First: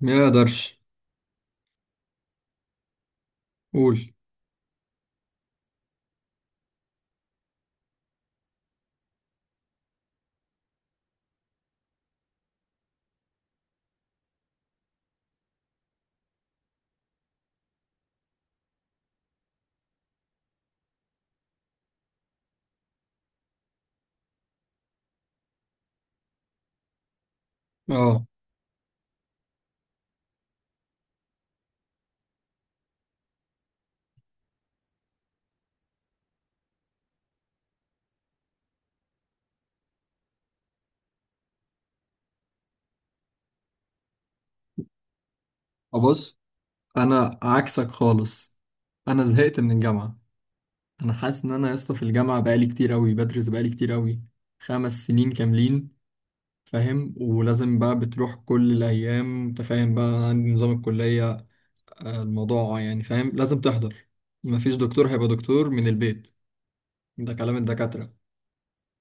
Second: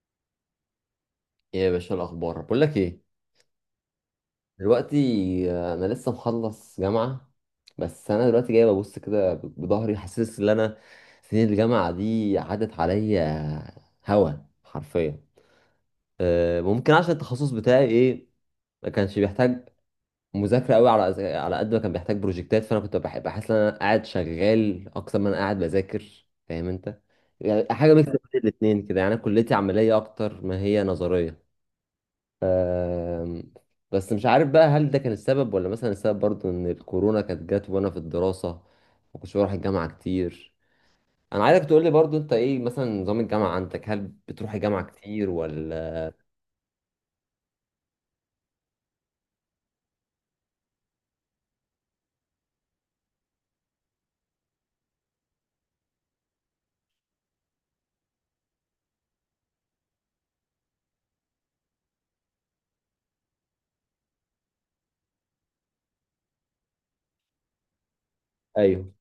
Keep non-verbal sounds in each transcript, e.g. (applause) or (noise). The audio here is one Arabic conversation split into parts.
ما يقدرش. إيه يا باشا الأخبار بقول لك إيه قول. دلوقتي. أنا لسه مخلص جامعة. بس أنا دلوقتي جاي ببص كده بظهري حاسس إن أنا سنين الجامعة دي عدت عليا هوا حرفيا. ممكن عشان التخصص بتاعي إيه ما كانش بيحتاج مذاكرة قوي على قد ما كان بيحتاج بروجكتات، فأنا كنت بحس إن أنا قاعد شغال أكتر ما أنا قاعد بذاكر، فاهم أنت؟ يعني حاجة ميكس بين اه، الاتنين كده، يعني أنا كليتي عملية أكتر ما هي نظرية. آم، بس مش عارف بقى هل ده كان السبب، ولا مثلا السبب برضو ان الكورونا كانت جت وانا في الدراسة، ما كنتش بروح الجامعة كتير. انا عايزك تقول لي برضو انت ايه مثلا نظام الجامعة عندك، هل بتروح الجامعة كتير ولا؟ ابص، انا عكسك خالص. انا زهقت من الجامعه. انا حاسس ان انا يا اسطى في الجامعه بقالي كتير قوي بدرس بقالي كتير قوي. 5 سنين كاملين، فاهم؟ ولازم بقى بتروح كل الايام، انت فاهم بقى عندي نظام الكليه. الموضوع يعني فاهم لازم تحضر. مفيش دكتور هيبقى دكتور من البيت، ده كلام الدكاتره. ايوه.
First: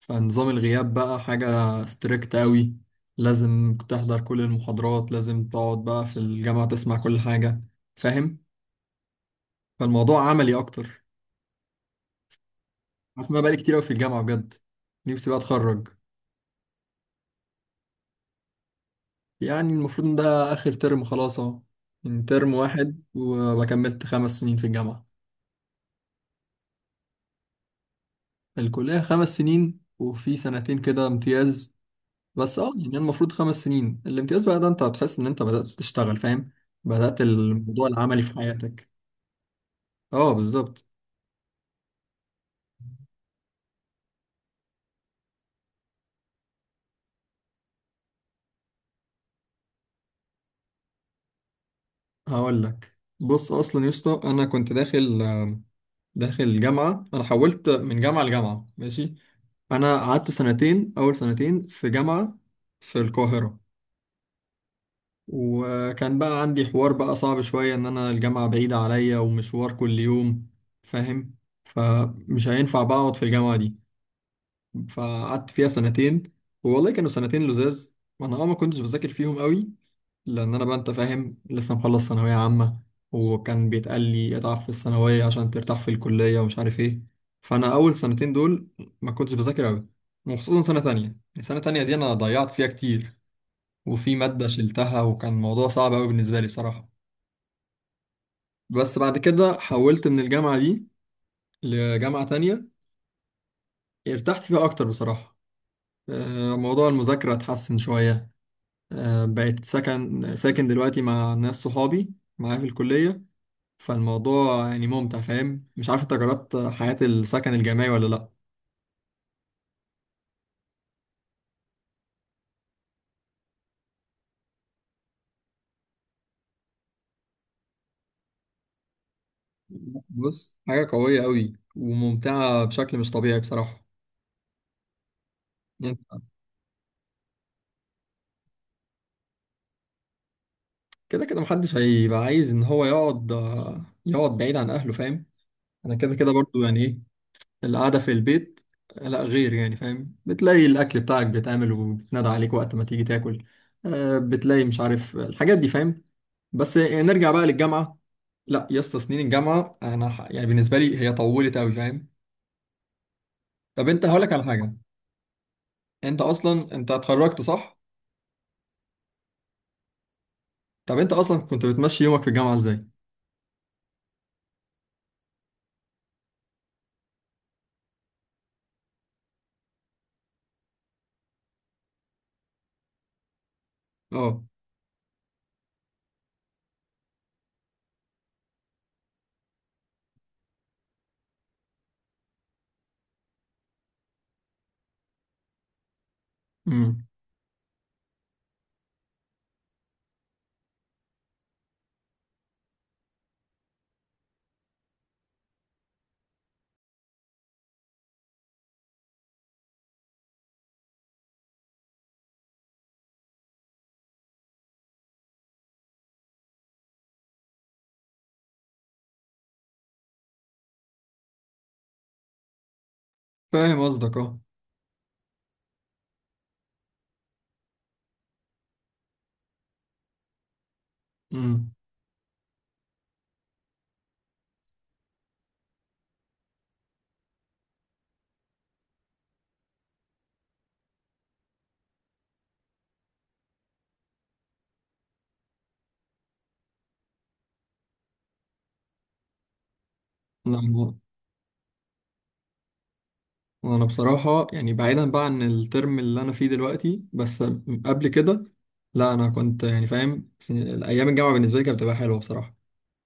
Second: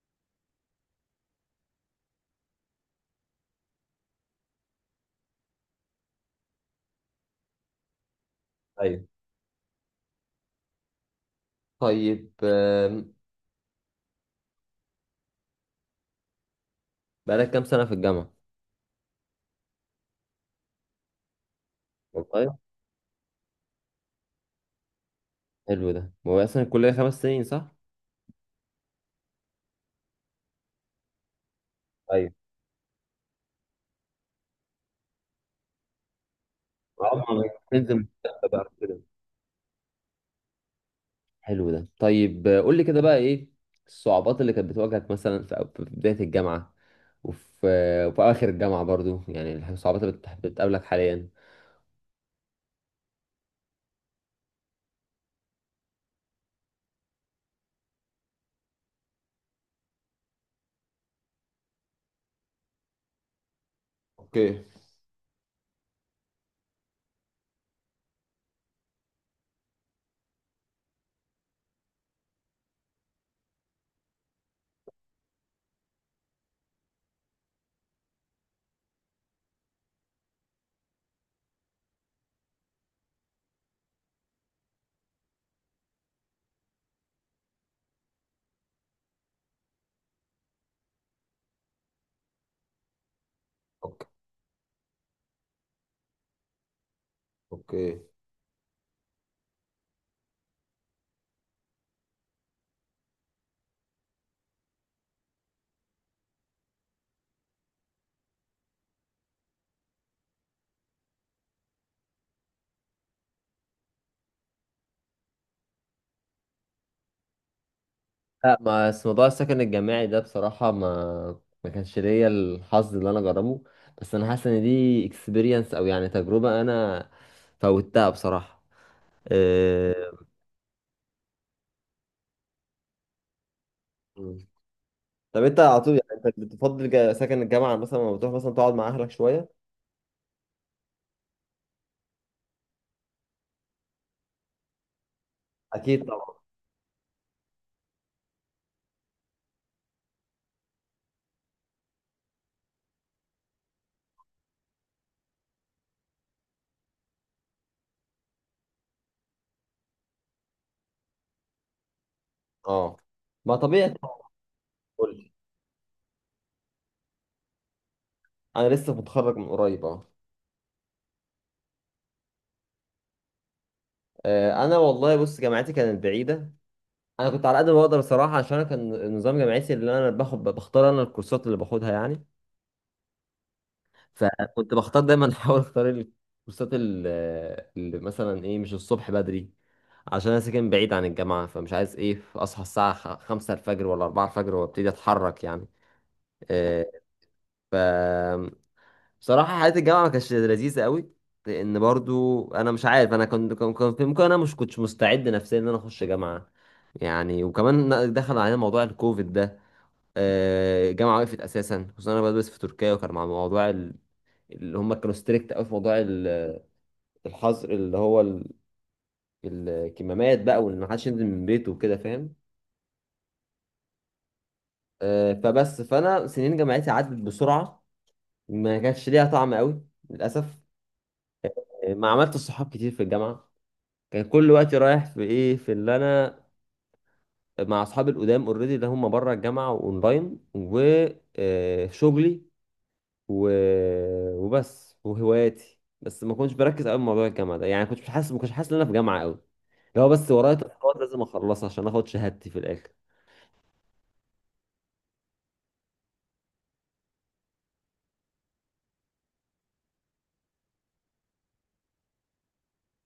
فنظام الغياب بقى حاجة ستريكت قوي، لازم تحضر كل المحاضرات، لازم تقعد بقى في الجامعة تسمع كل حاجة، فاهم؟ ايوه. فالموضوع عملي أكتر. طيب. عارف إن أنا بقالي كتير أوي في الجامعة بجد، نفسي بقى أتخرج. بقالك كام سنة في الجامعة؟ يعني المفروض إن ده آخر ترم، خلاص أهو، يعني ترم والله. واحد وأبقى كملت 5 سنين في الجامعة. حلو ده، هو اصلا الكلية 5 سنين صح؟ الكلية 5 سنين وفي سنتين كده امتياز. ايوه. بس اه يعني المفروض 5 سنين الامتياز بقى ده انت هتحس ان انت بدأت تشتغل، فاهم؟ بدأت عمرك الموضوع تنزل العملي في بقى حياتك. كده. اه، بالظبط. حلو ده. طيب، قول لي كده بقى ايه الصعوبات اللي كانت بتواجهك مثلا في بداية الجامعة، وفي وفي اواخر الجامعه برضو، يعني الصعوبات اللي بتقابلك حاليا؟ هقول لك، بص اصلا يا اسطى انا كنت داخل جامعه، انا حولت من جامعه لجامعه، ماشي. انا قعدت سنتين، اول سنتين في جامعه في القاهره. اوكي. وكان بقى عندي حوار بقى صعب شويه ان انا الجامعه بعيده عليا ومشوار كل يوم، فاهم؟ فمش هينفع بقى اقعد في الجامعه دي، فقعدت فيها سنتين. والله كانوا سنتين لزاز، وانا ما كنتش بذاكر فيهم قوي، لان انا بقى انت فاهم لسه مخلص ثانويه عامه، وكان بيتقال لي اتعب في الثانويه عشان ترتاح في الكليه ومش عارف ايه. فانا اول سنتين دول ما كنتش بذاكر قوي، وخصوصا سنه تانية السنه التانية دي انا ضيعت فيها كتير. اوكي. وفي ماده شلتها، وكان الموضوع صعب قوي بالنسبه لي بصراحه. اوكي. بس بعد كده حولت من الجامعه دي لجامعه تانية، ارتحت فيها اكتر بصراحه. موضوع المذاكره اتحسن شويه. بقيت ساكن دلوقتي مع ناس صحابي معايا في الكلية. فالموضوع يعني ممتع، فاهم؟ مش عارف انت جربت حياة السكن الجامعي ولا لأ؟ لا، ما بس موضوع السكن الجامعي ده بصراحة ما كانش ليا الحظ اللي انا اجربه، بس انا حاسس ان دي اكسبيرينس او يعني تجربة انا فوتها بصراحة. إيه... بص حاجة قوية قوي وممتعة بشكل مش طبيعي بصراحة. مم. طب انت على طول يعني يعني انت بتفضل سكن الجامعة مثلا لما بتروح مثلا تقعد مع اهلك شوية؟ كده كده محدش هيبقى عايز ان هو يقعد بعيد عن اهله، فاهم؟ انا اكيد كده كده طبعا. برضو يعني ايه القعدة في البيت. لا غير يعني فاهم بتلاقي الاكل بتاعك بيتعمل وبيتنادى عليك وقت ما تيجي تاكل. بتلاقي مش عارف الحاجات دي، فاهم؟ بس نرجع بقى للجامعه. لا يا اسطى سنين الجامعه يعني بالنسبه لي هي طولت قوي، فاهم؟ اه. ما طب طبيعي انت طبعاً. هقول لك على حاجه، قول لي. انت اصلا انت اتخرجت، صح؟ انا لسه متخرج من قريب اه. طب انت اصلا كنت بتمشي يومك في الجامعه ازاي؟ انا والله بص جامعتي كانت بعيدة. انا كنت على قد ما بقدر الصراحه، عشان أنا كان النظام جامعتي اللي انا باخد بختار انا الكورسات اللي باخدها يعني. اه. فكنت بختار دايما (laughs) احاول اختار اللي مثلا ايه مش الصبح بدري، عشان انا ساكن بعيد عن الجامعه فمش عايز ايه اصحى الساعه 5 الفجر ولا 4 الفجر وابتدي اتحرك يعني. إيه، امم. ف بصراحه حياه الجامعه ما كانتش لذيذه قوي، لان برضو انا مش عارف انا كنت كان كان في ممكن انا مش كنتش مستعد نفسيا ان انا اخش جامعه يعني. وكمان دخل علينا موضوع الكوفيد ده. الجامعه وقفت اساسا، خصوصا انا بدرس في تركيا، وكان مع موضوع اللي هم كانوا ستريكت قوي في موضوع الحظر اللي هو الكمامات بقى، وان محدش ينزل من بيته وكده، فاهم؟ فاهم قصدك. اه. فبس فانا سنين جامعتي عدت بسرعه، ما كانش ليها طعم قوي، للاسف. امم. ما عملت صحاب كتير في الجامعه، كان كل وقتي رايح في ايه في اللي انا مع اصحابي القدام اوريدي اللي هم بره الجامعه واونلاين وشغلي و... وبس وهواياتي، بس ما كنتش بركز قوي في موضوع الجامعه ده، يعني كنت مش حاسس ما كنتش حاسس ان انا في جامعه قوي، لو بس ورايا لا، انا تاسكات لازم اخلصها عشان اخد شهادتي في الاخر. أنا بصراحه يعني بعيدا بقى عن الترم اللي انا فيه دلوقتي، بس قبل كده، لا انا كنت يعني فاهم ايام الجامعه بالنسبه لي كانت بتبقى حلوه بصراحه.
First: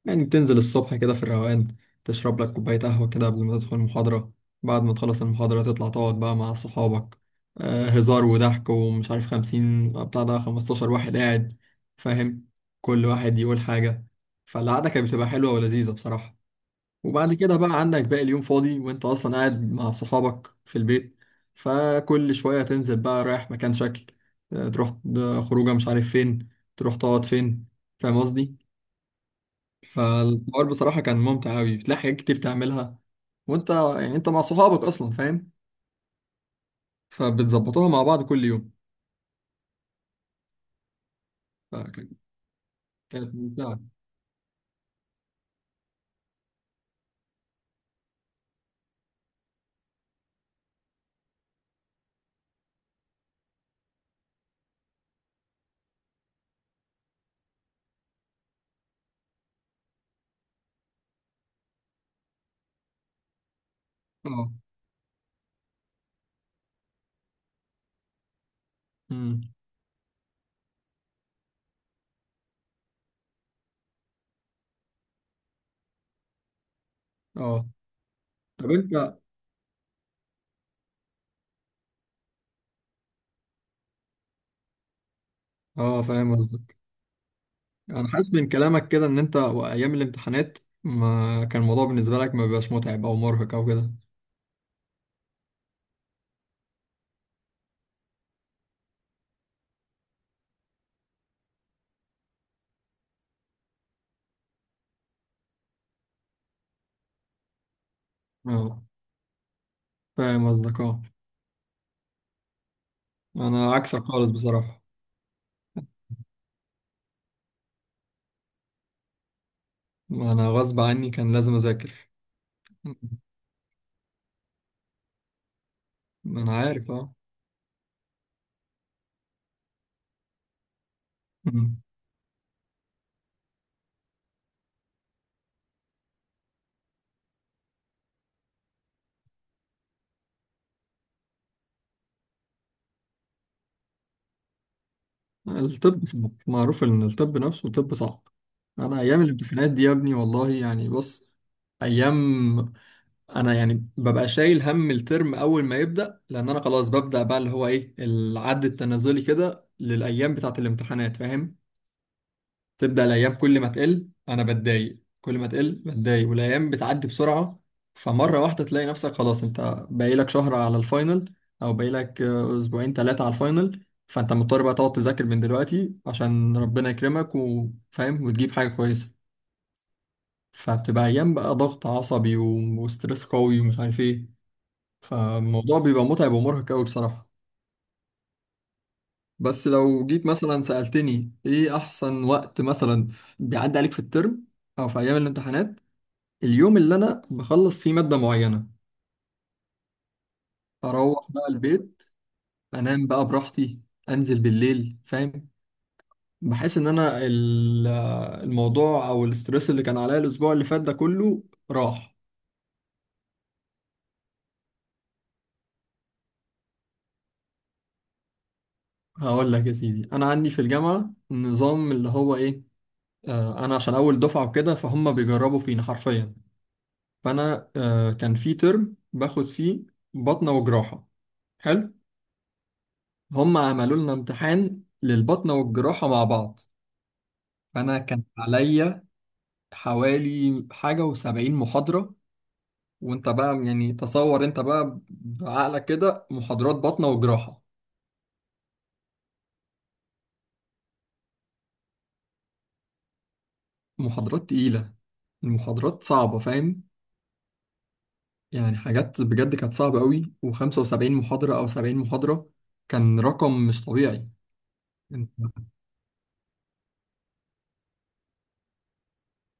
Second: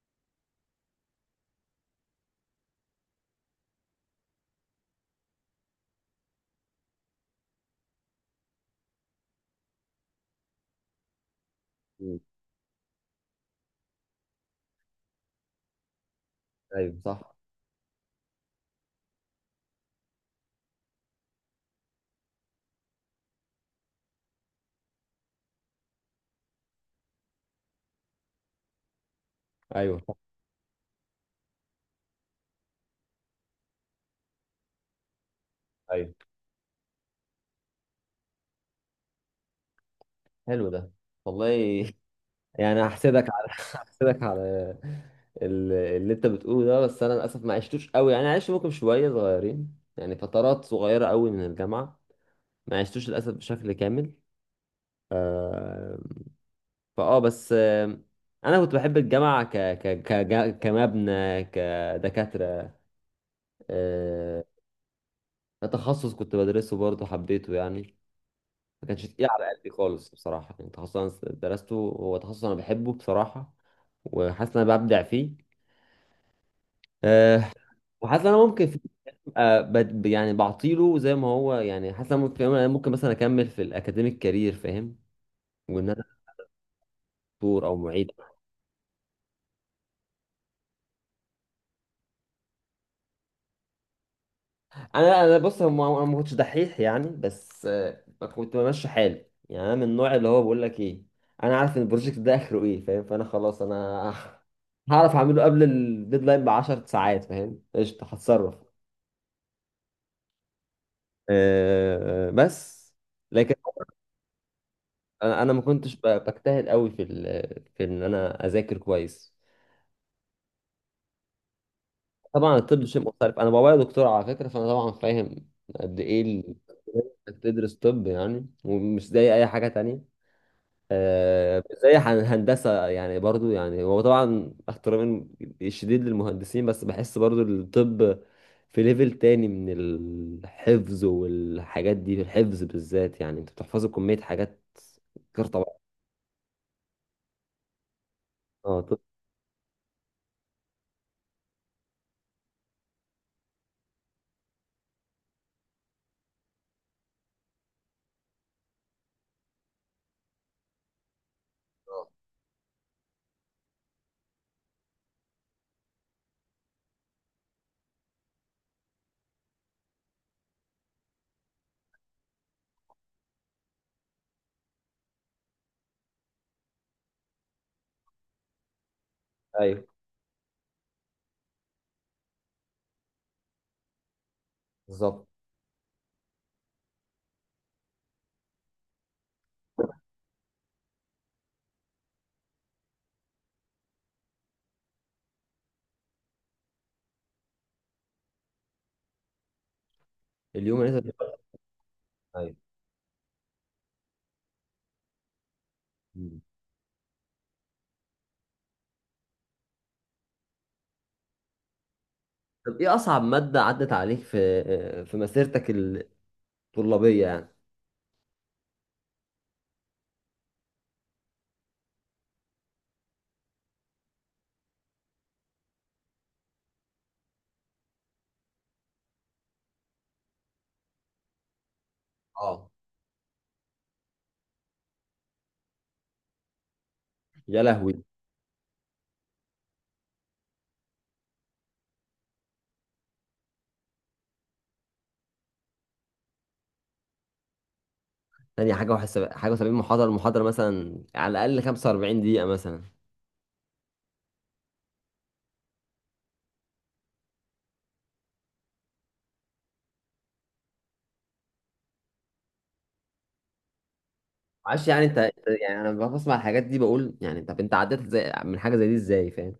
يعني بتنزل الصبح كده في الروقان، تشرب لك كوباية قهوة كده قبل ما تدخل المحاضرة، بعد ما تخلص المحاضرة تطلع تقعد بقى مع صحابك. هزار وضحك ومش عارف 50 بتاع ده 15 واحد قاعد، مم. فاهم؟ كل واحد يقول حاجة، فالقعدة كانت بتبقى حلوة ولذيذة بصراحة. ايوه صح. وبعد كده بقى عندك باقي اليوم فاضي وانت اصلا قاعد مع صحابك في البيت، فكل شوية تنزل بقى رايح مكان شكل. تروح خروجة مش عارف فين، تروح تقعد فين، فاهم قصدي؟ ايوه صح. فالحوار بصراحة كان ممتع أوي، بتلاقي حاجات كتير تعملها، وأنت يعني أنت مع صحابك أصلا، فاهم؟ ايوه. فبتظبطوها مع بعض كل يوم، حلو ده. والله. فكانت (laughs) يعني هحسدك كانت على ممتعة. هحسدك على اللي انت بتقوله ده، بس انا للاسف ما عشتوش قوي، يعني عشت ممكن شويه صغيرين، يعني فترات صغيره قوي من الجامعه ما عشتوش للاسف بشكل كامل. آه، فاه بس انا كنت بحب الجامعه ك ك ك كمبنى، كدكاتره. آه، أه. تخصص كنت بدرسه برضه حبيته يعني، ما كانش تقيل أمم. على قلبي خالص بصراحه، يعني تخصص انا درسته هو تخصص انا بحبه بصراحه، وحاسس ان انا ببدع فيه. أه. أه. وحاسس ان انا ممكن طب في. أنت. أه يعني بعطيله زي ما هو يعني، حاسس ان انا ممكن مثلا اكمل في الاكاديميك كارير، فاهم؟ وان أه، انا فاهم قصدك. دكتور او أنا معيد. حاسس من كلامك كده إن أنت وأيام الامتحانات ما كان الموضوع بالنسبة لك ما بيبقاش متعب أو مرهق أو كده. انا بص انا ما كنتش دحيح، يعني بس كنت بمشي حالي يعني، انا من النوع اللي هو بقول لك ايه، انا عارف ان البروجكت ده اخره ايه، فاهم؟ فانا خلاص انا (laughs) هعرف اعمله قبل الديدلاين ب 10 ساعات، فاهم؟ قشطه هتصرف. أه، فاهم قصدك. أه، أه بس لكن أنا عكسك خالص بصراحة. انا، ما كنتش بجتهد قوي في ان انا اذاكر كويس. أنا غصب عني كان لازم أذاكر. طبعا الطب أمم. شيء مختلف، انا بابايا دكتور على فكره، فانا طبعا فاهم قد ايه أنا عارف. انك تدرس طب يعني، ومش زي اي حاجه تانية. أه، زي هندسة، يعني برضو يعني هو طبعا احترامي الشديد للمهندسين، بس بحس برضو الطب في ليفل تاني من الحفظ والحاجات دي، الحفظ بالذات يعني انت بتحفظ كمية حاجات غير طبعا. الطب صعب معروف ان الطب نفسه طب صعب. اه طب. انا ايام الامتحانات دي يا ابني والله يعني بص، ايام، انا يعني ببقى شايل هم الترم اول ما يبدا، لان انا خلاص ببدا بقى اللي هو ايه العد التنازلي كده للايام بتاعه الامتحانات، فاهم؟ تبدأ الأيام كل ما تقل أنا بتضايق، كل ما تقل بتضايق والأيام بتعدي بسرعة. فمرة واحدة تلاقي نفسك خلاص أنت باقيلك شهر على الفاينل أو باقيلك أسبوعين تلاتة على الفاينل، فأنت مضطر بقى تقعد تذاكر من دلوقتي عشان ربنا يكرمك وفاهم وتجيب حاجة كويسة. ايوه فبتبقى أيام بقى ضغط عصبي و- وستريس قوي ومش عارف إيه. بالظبط. فالموضوع بيبقى متعب ومرهق قوي بصراحة. بس لو جيت مثلا سألتني إيه أحسن وقت مثلا بيعدي عليك في الترم أو في أيام الامتحانات، اليوم اللي انا بخلص فيه مادة معينة، اليوم اللي انت. اروح بقى البيت، ايوه. انام بقى براحتي، انزل بالليل، فاهم؟ مم. بحس ان انا الموضوع او الاسترس اللي كان عليا الاسبوع اللي فات ده كله راح. طب ايه اصعب مادة عدت عليك في مسيرتك الطلابية يعني؟ هقول لك يا سيدي انا عندي في الجامعة نظام اللي هو ايه، انا عشان اول دفعة وكده فهم بيجربوا فينا حرفيا. فانا كان في ترم باخد فيه بطنة وجراحة. حلو. اه. هم عملوا لنا امتحان للبطنة والجراحة مع بعض. يا فانا لهوي. كان عليا حوالي 71 محاضرة. وانت بقى يعني تصور انت بقى بعقلك كده محاضرات باطنة وجراحة، تاني حاجة وحساب 71 محاضرة، المحاضرة مثلا على الأقل 45 دقيقة مثلا. محاضرات تقيلة، المحاضرات صعبة، فاهم؟ يعني حاجات بجد كانت صعبة قوي، وخمسة وسبعين محاضرة أو 70 محاضرة كان رقم مش طبيعي. معرفش يعني انت يعني انا بسمع الحاجات دي بقول يعني، طب انت عديت زي من حاجه زي دي ازاي، فاهم؟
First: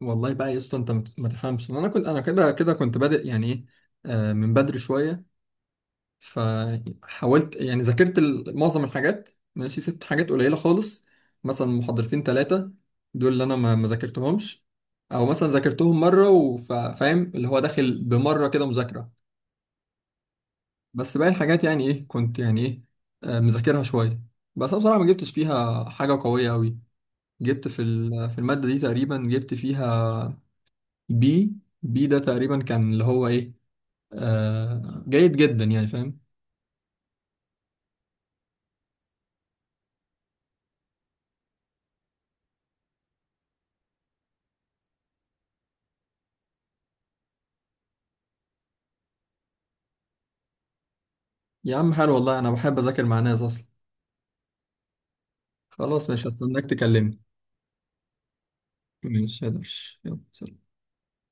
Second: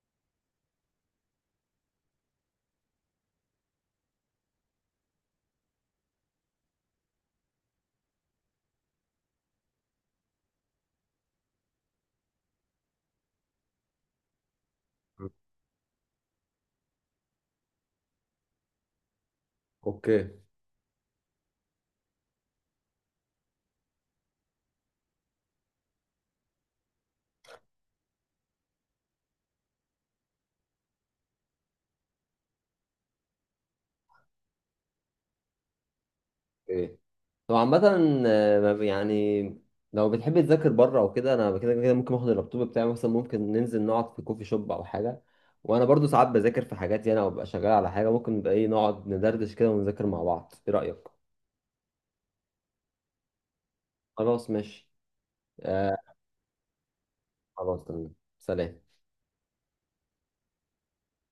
والله بقى يا اسطى ما تفهمش، انا كده كده كنت بادئ يعني ايه، من بدري شوية. فحاولت يعني ذاكرت معظم الحاجات، ماشي سبت حاجات قليلة خالص، مثلا محاضرتين ثلاثة دول اللي أنا ما ذاكرتهمش، أو مثلا ذاكرتهم مرة وفاهم اللي هو داخل بمرة كده مذاكرة. اوكي. بس باقي الحاجات يعني إيه كنت يعني إيه مذاكرها شوية. بس أنا بصراحة ما جبتش فيها حاجة قوية أوي، جبت في المادة دي تقريبا جبت فيها بي بي ده تقريبا كان اللي هو إيه جيد جدا يعني فاهم. اوكي طبعا. عامه، ما بي- يعني لو بتحب تذاكر بره او كده، انا كده كده ممكن اخد اللابتوب بتاعي مثلا، ممكن ننزل نقعد في كوفي شوب او حاجه، وانا برضو ساعات بذاكر في حاجاتي انا وببقى شغال على حاجه، ممكن نبقى ايه نقعد ندردش كده ونذاكر مع بعض، ايه رايك؟ يا عم حلو والله أنا بحب أذاكر مع ناس أصلا. خلاص ماشي. آه. خلاص مش هستناك تكلمني. خلاص تمام سلام. مش هقدرش يلا سلام.